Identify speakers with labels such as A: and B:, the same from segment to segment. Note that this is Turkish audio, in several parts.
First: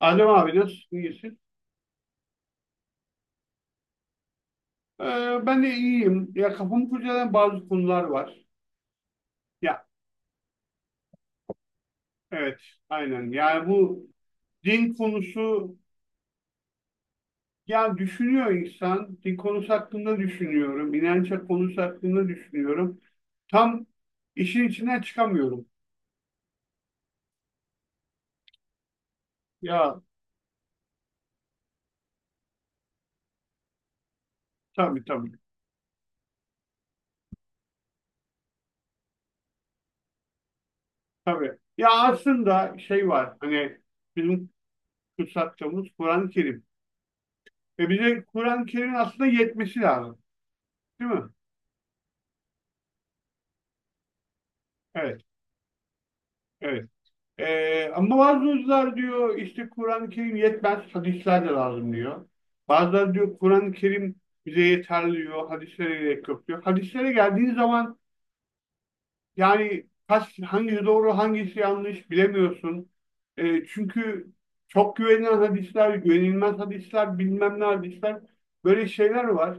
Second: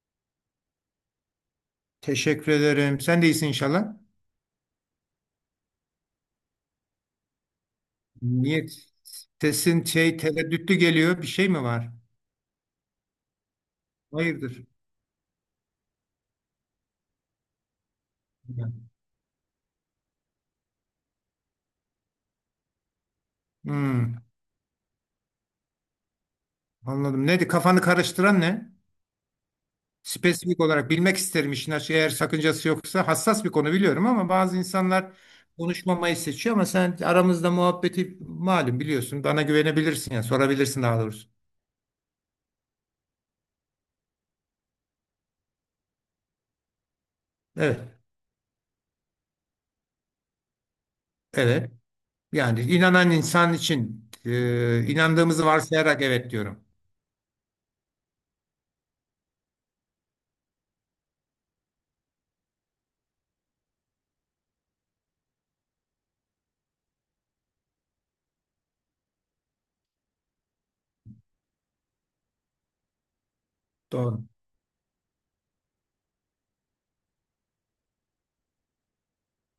A: Adem abi nasılsın? İyisin.
B: Teşekkür ederim. Sen de iyisin inşallah.
A: Ben de iyiyim. Ya kafamı kurcalayan bazı konular var.
B: Niye sesin
A: Ya
B: tereddütlü geliyor? Bir şey mi var?
A: evet, aynen. Yani bu
B: Hayırdır?
A: din konusu, ya düşünüyor insan. Din konusu hakkında düşünüyorum. İnanç konusu hakkında düşünüyorum. Tam
B: Hmm,
A: işin içinden çıkamıyorum.
B: anladım. Neydi? Kafanı karıştıran ne?
A: Ya
B: Spesifik olarak bilmek isterim işin açığı. Eğer sakıncası yoksa hassas bir konu biliyorum ama bazı
A: tabii
B: insanlar
A: tabii.
B: konuşmamayı seçiyor ama sen aramızda muhabbeti malum biliyorsun. Bana güvenebilirsin ya sorabilirsin daha doğrusu.
A: Tabii. Ya aslında şey var. Hani bizim kutsattığımız Kur'an-ı Kerim.
B: Evet.
A: Ve bize Kur'an-ı Kerim'in aslında yetmesi lazım. Değil mi?
B: Evet. Yani inanan insan için
A: Evet.
B: inandığımızı varsayarak evet diyorum.
A: Evet. Ama bazıları diyor işte Kur'an-ı Kerim yetmez, hadisler de lazım diyor. Bazıları diyor Kur'an-ı Kerim bize yeterli diyor, hadislere gerek yok diyor. Hadislere geldiğin zaman yani kaç, hangisi doğru, hangisi yanlış bilemiyorsun.
B: Doğru.
A: Çünkü çok güvenilen hadisler, güvenilmez hadisler, bilmem ne hadisler, böyle şeyler var.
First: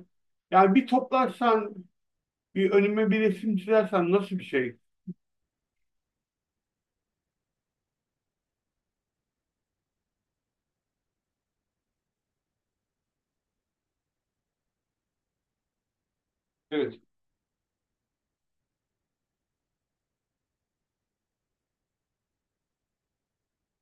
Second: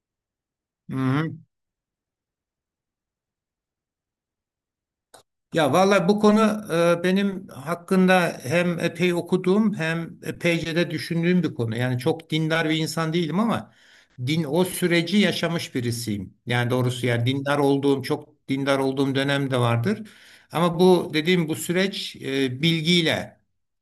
A: Yani bir
B: Hı hı.
A: toplarsan, bir önüme bir resim çizersen nasıl bir şey?
B: Ya vallahi bu konu benim hakkında hem epey okuduğum hem epeyce de düşündüğüm bir konu. Yani çok dindar bir insan değilim ama din o süreci yaşamış birisiyim. Yani
A: Evet.
B: doğrusu yani dindar olduğum çok dindar olduğum dönem de vardır. Ama bu dediğim bu süreç bilgiyle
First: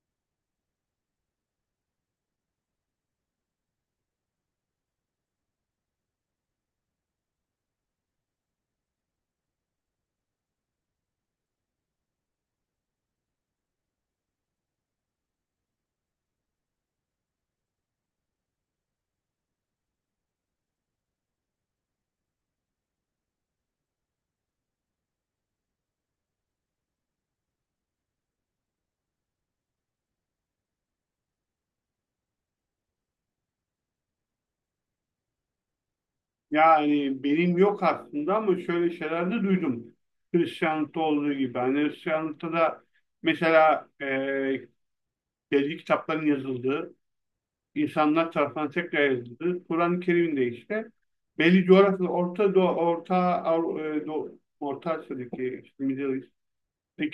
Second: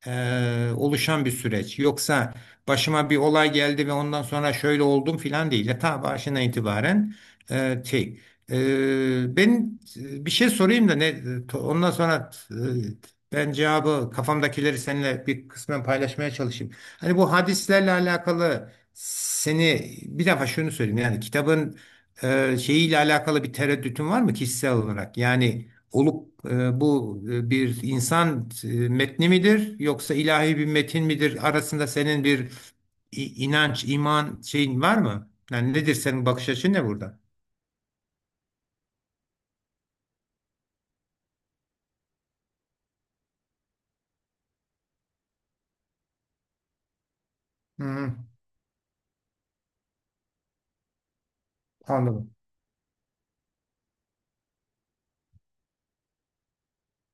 B: oluşan bir süreç. Yoksa başıma bir olay geldi ve ondan sonra şöyle oldum filan değil. Ya ta başından itibaren e, şey, ben bir şey sorayım da ne ondan sonra ben cevabı kafamdakileri seninle bir kısmen paylaşmaya çalışayım. Hani bu hadislerle alakalı seni bir defa şunu söyleyeyim yani kitabın şeyiyle alakalı bir tereddütün var mı kişisel olarak? Yani olup bu bir insan metni midir yoksa ilahi bir metin midir arasında senin bir inanç, iman şeyin var mı? Yani nedir senin bakış açın ne burada?
A: Yani benim yok aslında ama şöyle şeyler de duydum. Hristiyanlıkta olduğu gibi. Hani Hristiyanlıkta da mesela belli kitapların yazıldığı,
B: Hı.
A: insanlar tarafından tekrar yazıldığı, Kur'an-ı Kerim'de işte belli coğrafyada
B: Anladım.
A: Orta Doğu, Orta, Orta Asya'daki işte Middle East,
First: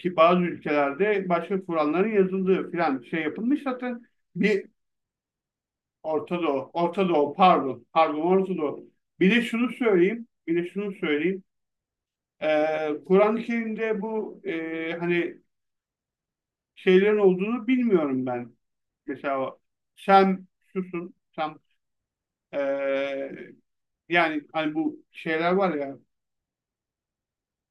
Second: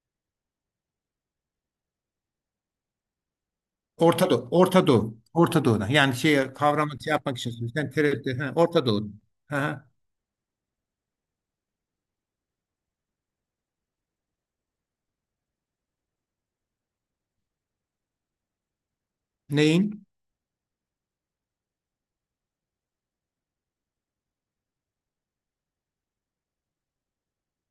A: bazı ülkelerde başka Kur'anların yazıldığı filan şey yapılmış zaten.
B: Orta Doğu,
A: Bir
B: Orta Doğu, Orta Doğu'na. Yani
A: Orta
B: şey
A: Doğu,
B: kavramı
A: Orta
B: şey
A: Doğu,
B: yapmak için söylüyorum.
A: pardon,
B: Sen
A: pardon,
B: tereddüt, ha,
A: Orta
B: Orta
A: Doğu.
B: Doğu.
A: Bir de
B: Ha,
A: şunu
B: ha.
A: söyleyeyim, bir de şunu söyleyeyim. Kur'an-ı Kerim'de bu hani şeylerin olduğunu bilmiyorum ben. Mesela o
B: Neyin?
A: Sem susun, e, yani hani bu şeyler var ya,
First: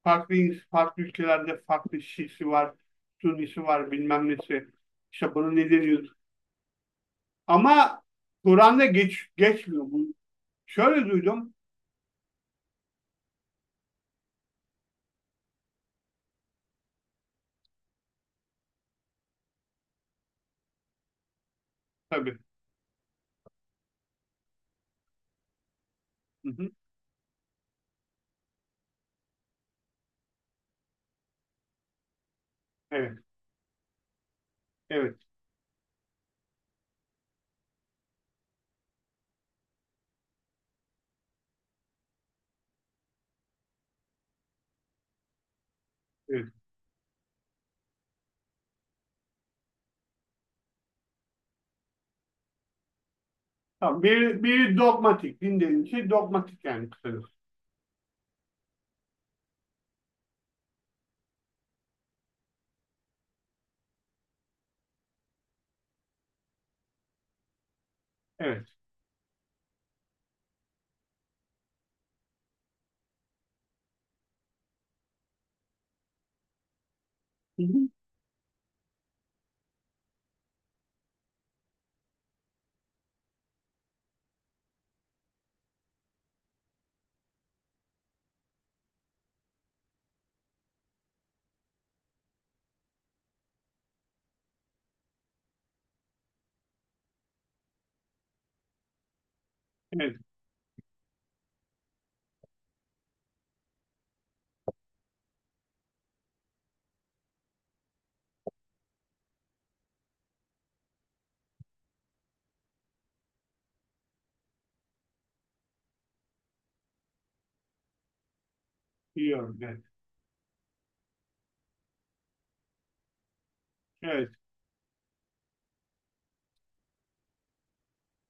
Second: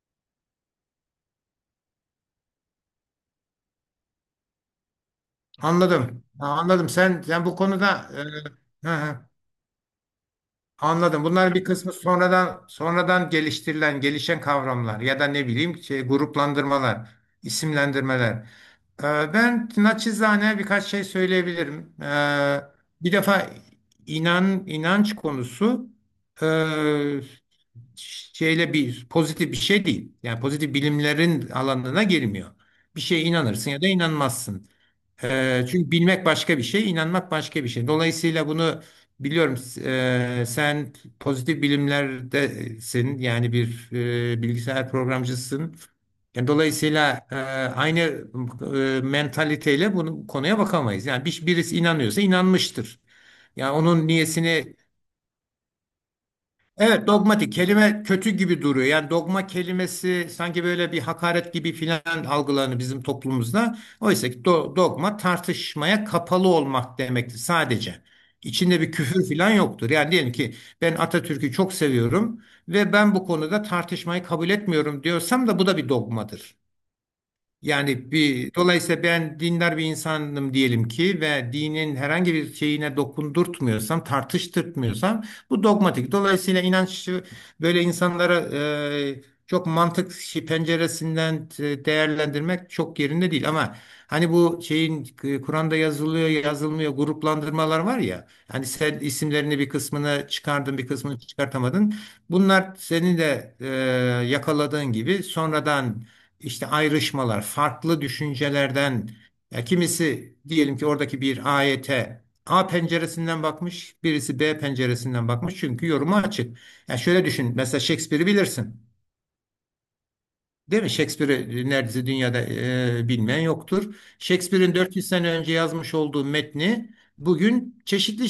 A: farklı ülkelerde farklı Şiisi var, Sünnisi var, bilmem nesi. İşte bunu ne deniyor?
B: Anladım. Ha, anladım. Sen bu
A: Ama
B: konuda
A: Kur'an'da
B: ha, ha,
A: geçmiyor bu. Şöyle
B: anladım.
A: duydum
B: Bunların bir kısmı sonradan sonradan geliştirilen, gelişen kavramlar ya da ne bileyim gruplandırmalar, isimlendirmeler. Ben naçizane birkaç şey söyleyebilirim.
A: tabii.
B: Bir defa inanç konusu e,
A: Hı hı.
B: şeyle bir pozitif bir şey değil. Yani pozitif bilimlerin alanına girmiyor. Bir
A: Evet,
B: şeye inanırsın ya da inanmazsın.
A: evet,
B: Çünkü bilmek başka bir şey, inanmak başka bir şey. Dolayısıyla bunu biliyorum. Sen pozitif bilimlerdesin. Yani bir bilgisayar programcısın. Yani
A: evet.
B: dolayısıyla aynı mentaliteyle bunu konuya bakamayız. Yani birisi inanıyorsa inanmıştır. Yani
A: Tamam.
B: onun niyesini...
A: Biri dogmatik, din denilen şey dogmatik yani
B: Evet,
A: kısacası.
B: dogmatik kelime kötü gibi duruyor. Yani dogma kelimesi sanki böyle bir hakaret gibi filan algılanır bizim toplumumuzda. Oysa ki dogma tartışmaya kapalı olmak demektir sadece.
A: Evet.
B: İçinde bir küfür filan yoktur. Yani diyelim ki ben Atatürk'ü çok seviyorum ve ben bu konuda tartışmayı kabul etmiyorum diyorsam da bu da bir dogmadır.
A: Hı hı.
B: Yani dolayısıyla ben dindar bir insanım diyelim ki ve dinin herhangi bir şeyine dokundurtmuyorsam, tartıştırtmıyorsam bu dogmatik. Dolayısıyla inanç böyle insanlara çok mantık penceresinden değerlendirmek çok yerinde değil ama hani bu şeyin Kur'an'da yazılıyor, yazılmıyor gruplandırmalar var ya. Hani sen isimlerini bir
A: Evet.
B: kısmını çıkardın, bir kısmını çıkartamadın. Bunlar senin de yakaladığın gibi sonradan işte ayrışmalar, farklı düşüncelerden. Ya kimisi diyelim ki oradaki bir ayete A penceresinden bakmış, birisi B penceresinden bakmış çünkü yoruma açık. Ya şöyle düşün, mesela Shakespeare'i bilirsin.
A: Biliyorum. Evet.
B: Değil mi? Shakespeare'i neredeyse dünyada bilmeyen yoktur.
A: Evet,
B: Shakespeare'in 400 sene önce yazmış olduğu metni bugün çeşitli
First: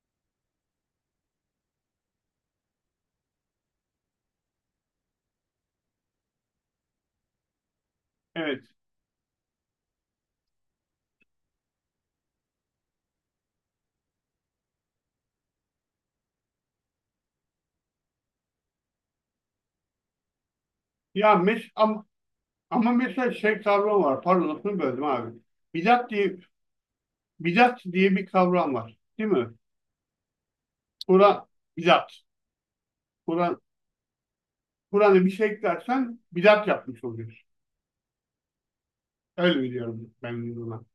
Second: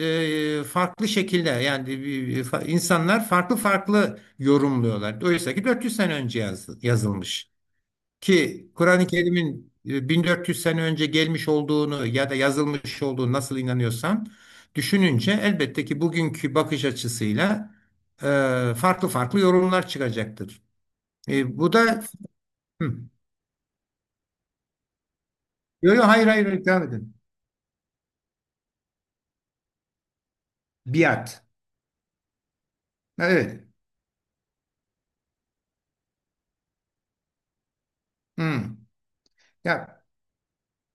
B: farklı şekilde yani insanlar farklı farklı yorumluyorlar. Oysa ki 400 sene önce yazılmış.
A: evet.
B: Ki Kur'an-ı Kerim'in 1400 sene önce gelmiş olduğunu ya da yazılmış olduğunu nasıl inanıyorsan düşününce elbette ki bugünkü bakış açısıyla e, farklı farklı yorumlar çıkacaktır.
A: Ya mes
B: Bu da...
A: ama, ama
B: Hı.
A: mesela şey kavram var. Pardon lafını böldüm abi.
B: Yo, yo,
A: Bidat
B: hayır
A: diye
B: hayır hayır, devam edin.
A: bidat diye bir kavram var. Değil mi?
B: Biat.
A: Kur'an bidat. Kur'an
B: Evet.
A: Kur'an'a bir şey eklersen bidat yapmış oluyorsun.
B: Hı.
A: Öyle
B: Ya
A: biliyorum ben bunu.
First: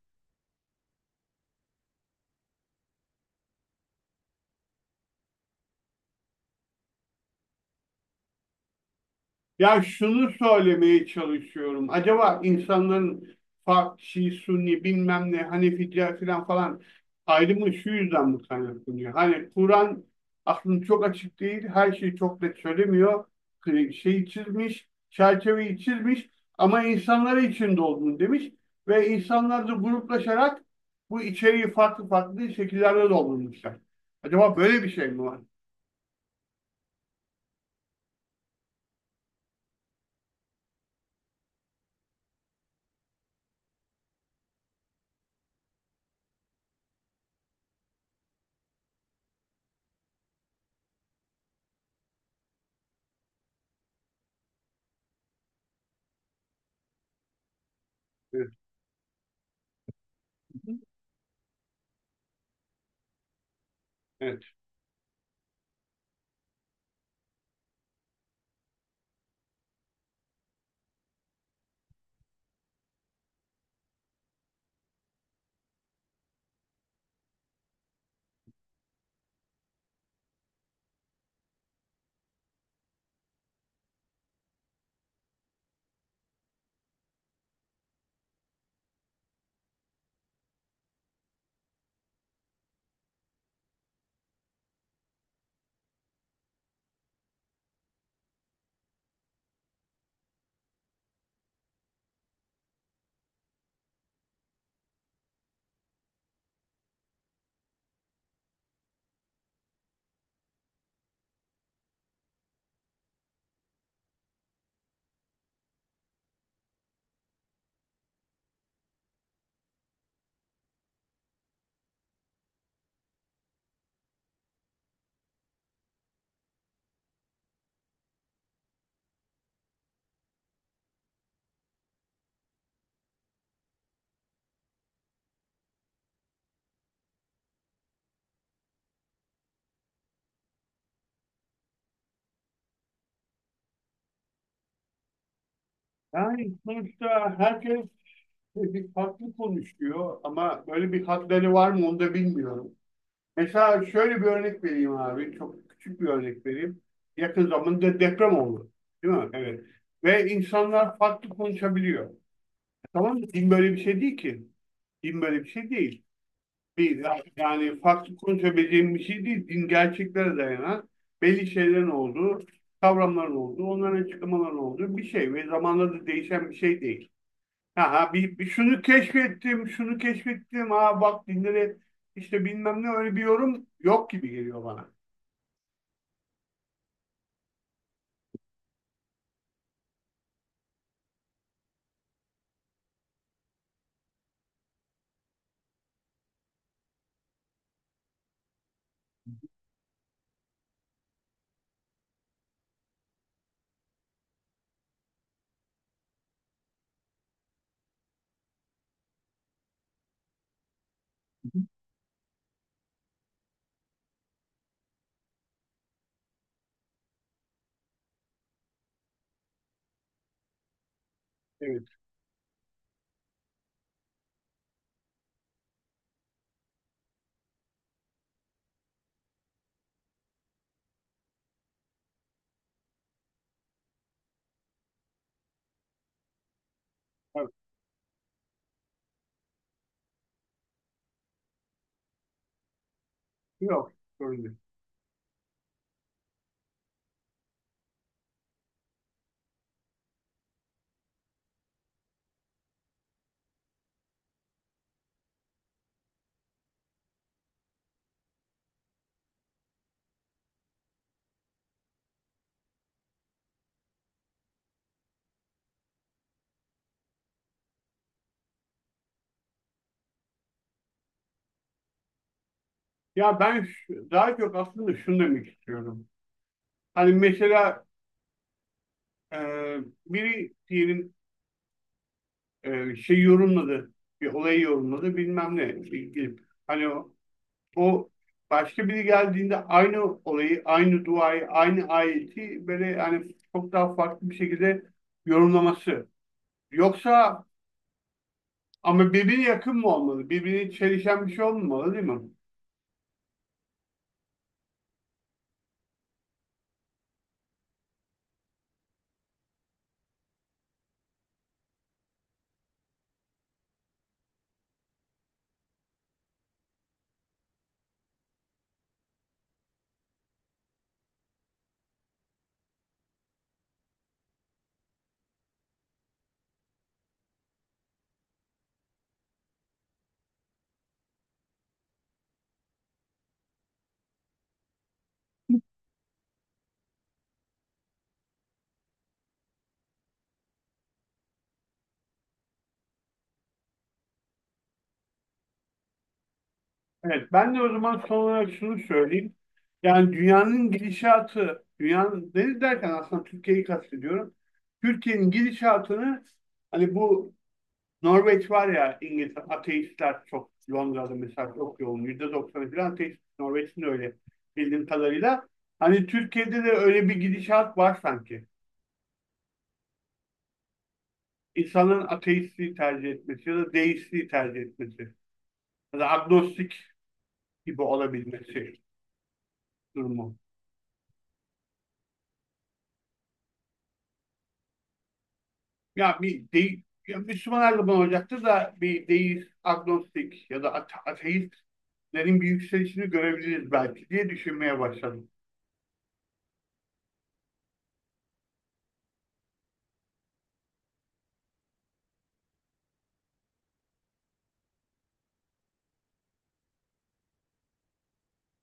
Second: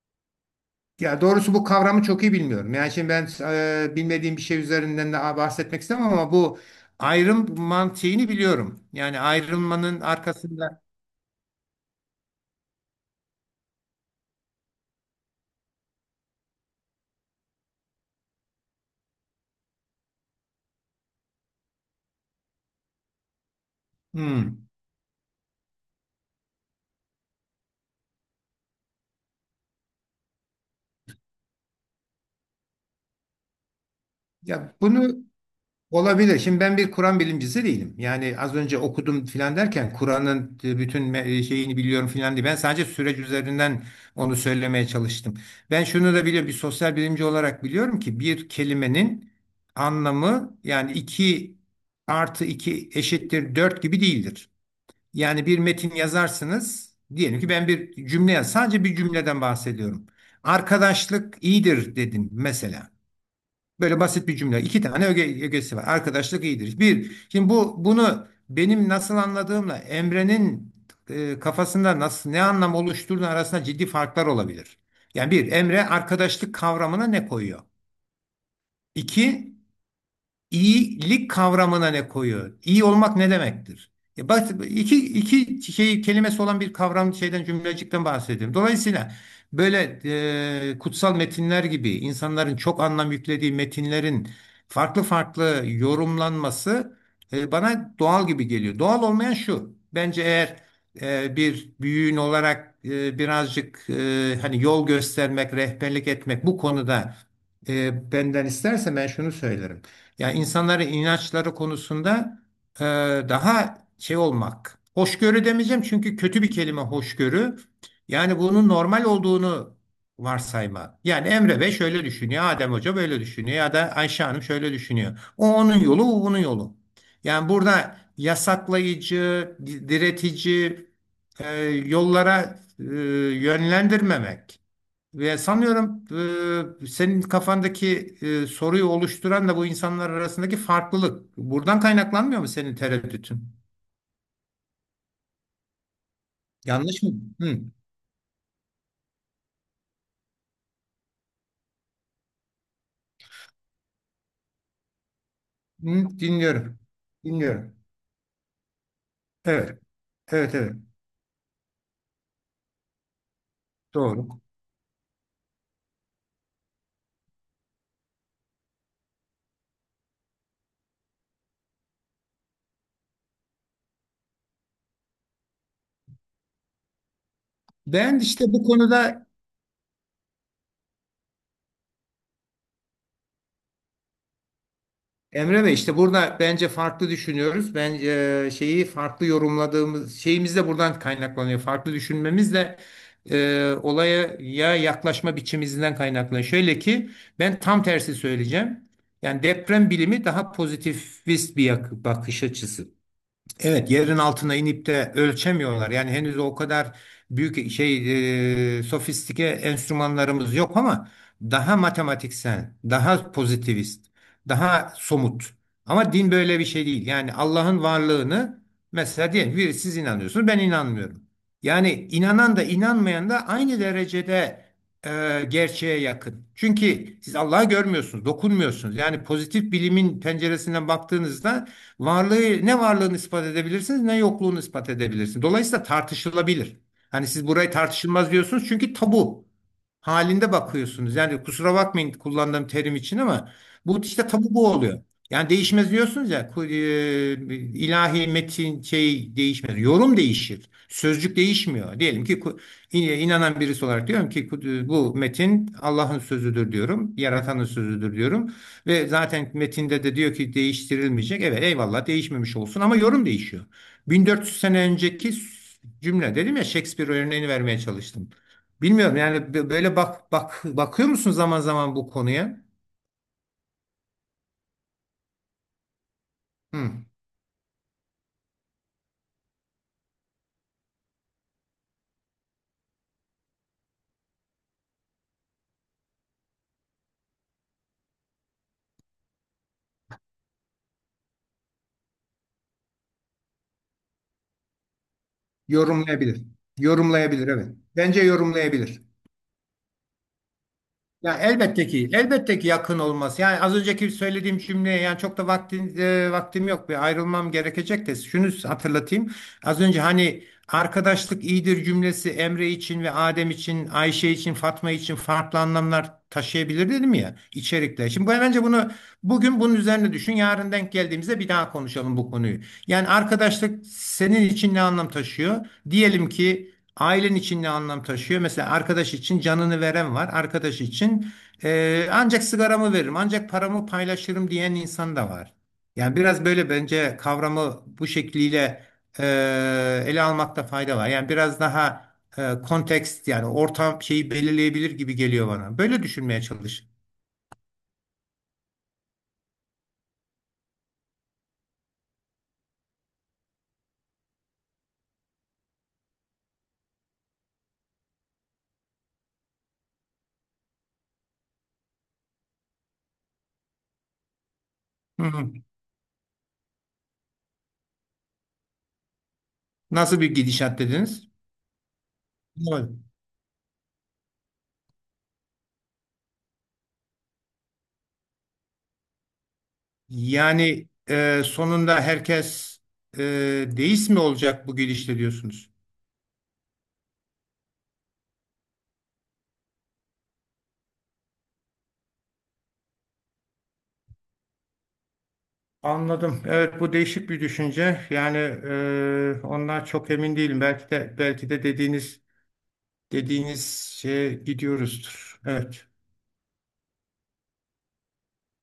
B: ya doğrusu bu kavramı çok iyi bilmiyorum. Yani şimdi ben bilmediğim bir şey üzerinden de bahsetmek istemem ama bu ayrım mantığını biliyorum. Yani
A: Ya
B: ayrılmanın
A: şunu
B: arkasında...
A: söylemeye çalışıyorum. Acaba insanların Şii, Sünni, bilmem ne, Hanefi, diğer filan falan ayrımı şu yüzden mi kaynaklanıyor? Hani Kur'an aslında çok açık değil, her şeyi çok net söylemiyor. Şeyi
B: Hı.
A: çizmiş, çerçeveyi çizmiş ama insanlara içinde olduğunu demiş ve insanlar da gruplaşarak bu içeriği farklı farklı şekillerde doldurmuşlar. Acaba
B: Ya
A: böyle bir şey
B: bunu
A: mi var?
B: olabilir. Şimdi ben bir Kur'an bilimcisi değilim. Yani az önce okudum filan derken Kur'an'ın bütün şeyini biliyorum filan diye. Ben sadece süreç üzerinden onu söylemeye çalıştım. Ben şunu da biliyorum. Bir sosyal bilimci olarak biliyorum ki bir kelimenin anlamı yani 2 artı 2 eşittir 4 gibi değildir. Yani bir metin yazarsınız. Diyelim ki ben bir cümle
A: Evet.
B: yaz. Sadece bir cümleden bahsediyorum. Arkadaşlık iyidir dedim mesela. Böyle basit bir
A: Evet.
B: cümle. İki tane ögesi var. Arkadaşlık iyidir. Bir, şimdi bunu benim nasıl anladığımla Emre'nin kafasında nasıl ne anlam oluşturduğu arasında ciddi farklar olabilir. Yani bir, Emre arkadaşlık kavramına ne koyuyor? İki, İyilik kavramına ne koyuyor? İyi olmak ne demektir? E bak iki şey kelimesi olan bir kavram cümlecikten bahsediyorum. Dolayısıyla böyle kutsal metinler gibi insanların çok anlam yüklediği metinlerin farklı farklı yorumlanması bana doğal gibi geliyor. Doğal olmayan şu. Bence eğer bir büyüğün olarak birazcık hani yol göstermek, rehberlik etmek bu konuda benden isterse ben şunu söylerim. Yani insanların inançları konusunda e, daha şey olmak. Hoşgörü demeyeceğim çünkü kötü bir kelime hoşgörü. Yani bunun normal olduğunu varsayma. Yani Emre Bey şöyle düşünüyor, Adem Hoca böyle düşünüyor ya da Ayşe Hanım şöyle düşünüyor. O onun yolu, o bunun yolu. Yani burada yasaklayıcı, diretici yollara yönlendirmemek. Ve sanıyorum senin kafandaki soruyu oluşturan da bu insanlar arasındaki farklılık. Buradan kaynaklanmıyor mu senin tereddütün?
A: Yani
B: Yanlış mı?
A: sonuçta
B: Hı.
A: herkes bir farklı konuşuyor ama böyle bir hatları var mı onu da bilmiyorum. Mesela şöyle bir örnek vereyim abi. Çok küçük bir
B: Hı,
A: örnek
B: dinliyorum.
A: vereyim. Yakın
B: Dinliyorum.
A: zamanda deprem oldu. Değil mi? Evet.
B: Evet.
A: Ve
B: Evet, evet.
A: insanlar farklı konuşabiliyor. Tamam mı? Din böyle bir şey değil
B: Doğru.
A: ki. Din böyle bir şey değil. Bir, yani farklı konuşabileceğim bir şey değil. Din gerçeklere dayanan belli şeylerin olduğu, kavramların olduğu, onların açıklamaların olduğu bir şey ve zamanla da değişen bir şey değil, ha
B: Ben işte
A: bir
B: bu
A: şunu
B: konuda...
A: keşfettim, şunu keşfettim. Ha bak, dinleri işte bilmem ne öyle bir yorum yok gibi geliyor bana.
B: Emre Bey işte burada bence farklı düşünüyoruz. Ben şeyi farklı yorumladığımız şeyimiz de buradan kaynaklanıyor. Farklı düşünmemiz de olaya ya yaklaşma biçimimizden kaynaklanıyor. Şöyle ki ben tam tersi söyleyeceğim. Yani deprem bilimi daha pozitivist bir bakış açısı. Evet, yerin altına inip de ölçemiyorlar. Yani henüz o kadar büyük sofistike enstrümanlarımız yok ama daha matematiksel, daha pozitivist, daha somut. Ama din böyle bir şey değil. Yani Allah'ın varlığını mesela diyelim bir siz inanıyorsunuz, ben inanmıyorum.
A: Evet,
B: Yani inanan da inanmayan da aynı derecede gerçeğe yakın. Çünkü siz Allah'ı görmüyorsunuz, dokunmuyorsunuz. Yani pozitif bilimin penceresinden baktığınızda ne varlığını ispat edebilirsiniz ne yokluğunu ispat edebilirsiniz. Dolayısıyla tartışılabilir. Hani siz
A: evet.
B: burayı tartışılmaz diyorsunuz çünkü tabu halinde bakıyorsunuz. Yani kusura bakmayın kullandığım terim için ama
A: Yok,
B: bu işte
A: sorun
B: tabu
A: değil.
B: bu oluyor. Yani değişmez diyorsunuz ya ilahi metin değişmez. Yorum değişir. Sözcük değişmiyor. Diyelim ki inanan birisi olarak diyorum ki bu metin Allah'ın sözüdür diyorum. Yaratanın sözüdür diyorum. Ve zaten metinde de diyor ki değiştirilmeyecek. Evet eyvallah değişmemiş olsun ama yorum değişiyor. 1400 sene önceki cümle dedim ya Shakespeare örneğini vermeye çalıştım. Bilmiyorum yani böyle bakıyor musun zaman zaman bu konuya?
A: Ya daha çok aslında şunu demek istiyorum.
B: Hı.
A: Hani mesela e, biri diyelim şey yorumladı, bir olayı yorumladı bilmem ne ilgili. Hani o başka biri geldiğinde aynı olayı, aynı duayı, aynı ayeti böyle hani çok daha farklı bir şekilde yorumlaması.
B: Yorumlayabilir.
A: Yoksa
B: Yorumlayabilir evet. Bence yorumlayabilir.
A: ama birbirine yakın mı olmalı? Birbirine çelişen bir
B: Ya
A: şey
B: elbette
A: olmamalı değil
B: ki,
A: mi?
B: elbette ki yakın olması. Yani az önceki söylediğim cümleye yani çok da vaktim yok ve ayrılmam gerekecek de şunu hatırlatayım. Az önce hani arkadaşlık iyidir cümlesi Emre için ve Adem için, Ayşe için, Fatma için farklı anlamlar taşıyabilir dedim ya içerikler. Şimdi bence bunu bugün bunun üzerine düşün. Yarın denk geldiğimizde bir daha konuşalım bu konuyu. Yani arkadaşlık senin için ne anlam taşıyor? Diyelim ki ailen için ne anlam taşıyor? Mesela arkadaş için canını veren var. Arkadaş için ancak sigaramı veririm, ancak paramı paylaşırım diyen insan da var. Yani biraz böyle bence kavramı bu şekliyle e, ele almakta fayda var. Yani biraz daha kontekst yani ortam şeyi belirleyebilir gibi geliyor bana. Böyle düşünmeye çalış.
A: Evet, ben de o zaman son olarak şunu söyleyeyim. Yani dünyanın gidişatı, dünyanın deniz derken aslında Türkiye'yi kastediyorum. Türkiye'nin gidişatını hani bu Norveç var ya, İngiltere, ateistler çok Londra'da mesela çok yoğun. %90'ı falan ateist. Norveç'in de öyle bildiğim
B: Hı
A: kadarıyla.
B: hı.
A: Hani Türkiye'de de öyle bir gidişat var sanki.
B: Nasıl bir gidişat dediniz?
A: İnsanların ateistliği
B: Evet.
A: tercih etmesi ya da deistliği tercih etmesi ya da agnostik gibi olabilmesi durumu.
B: Yani sonunda herkes e, deist mi olacak bu gidişle diyorsunuz?
A: Ya bir değil, ya Müslüman her zaman olacaktır da bir deist, agnostik ya da ateistlerin bir yükselişini görebiliriz belki diye düşünmeye başladım.
B: Anladım. Evet bu değişik bir düşünce. Yani ondan çok emin değilim. Belki de dediğiniz şeye gidiyoruzdur. Evet.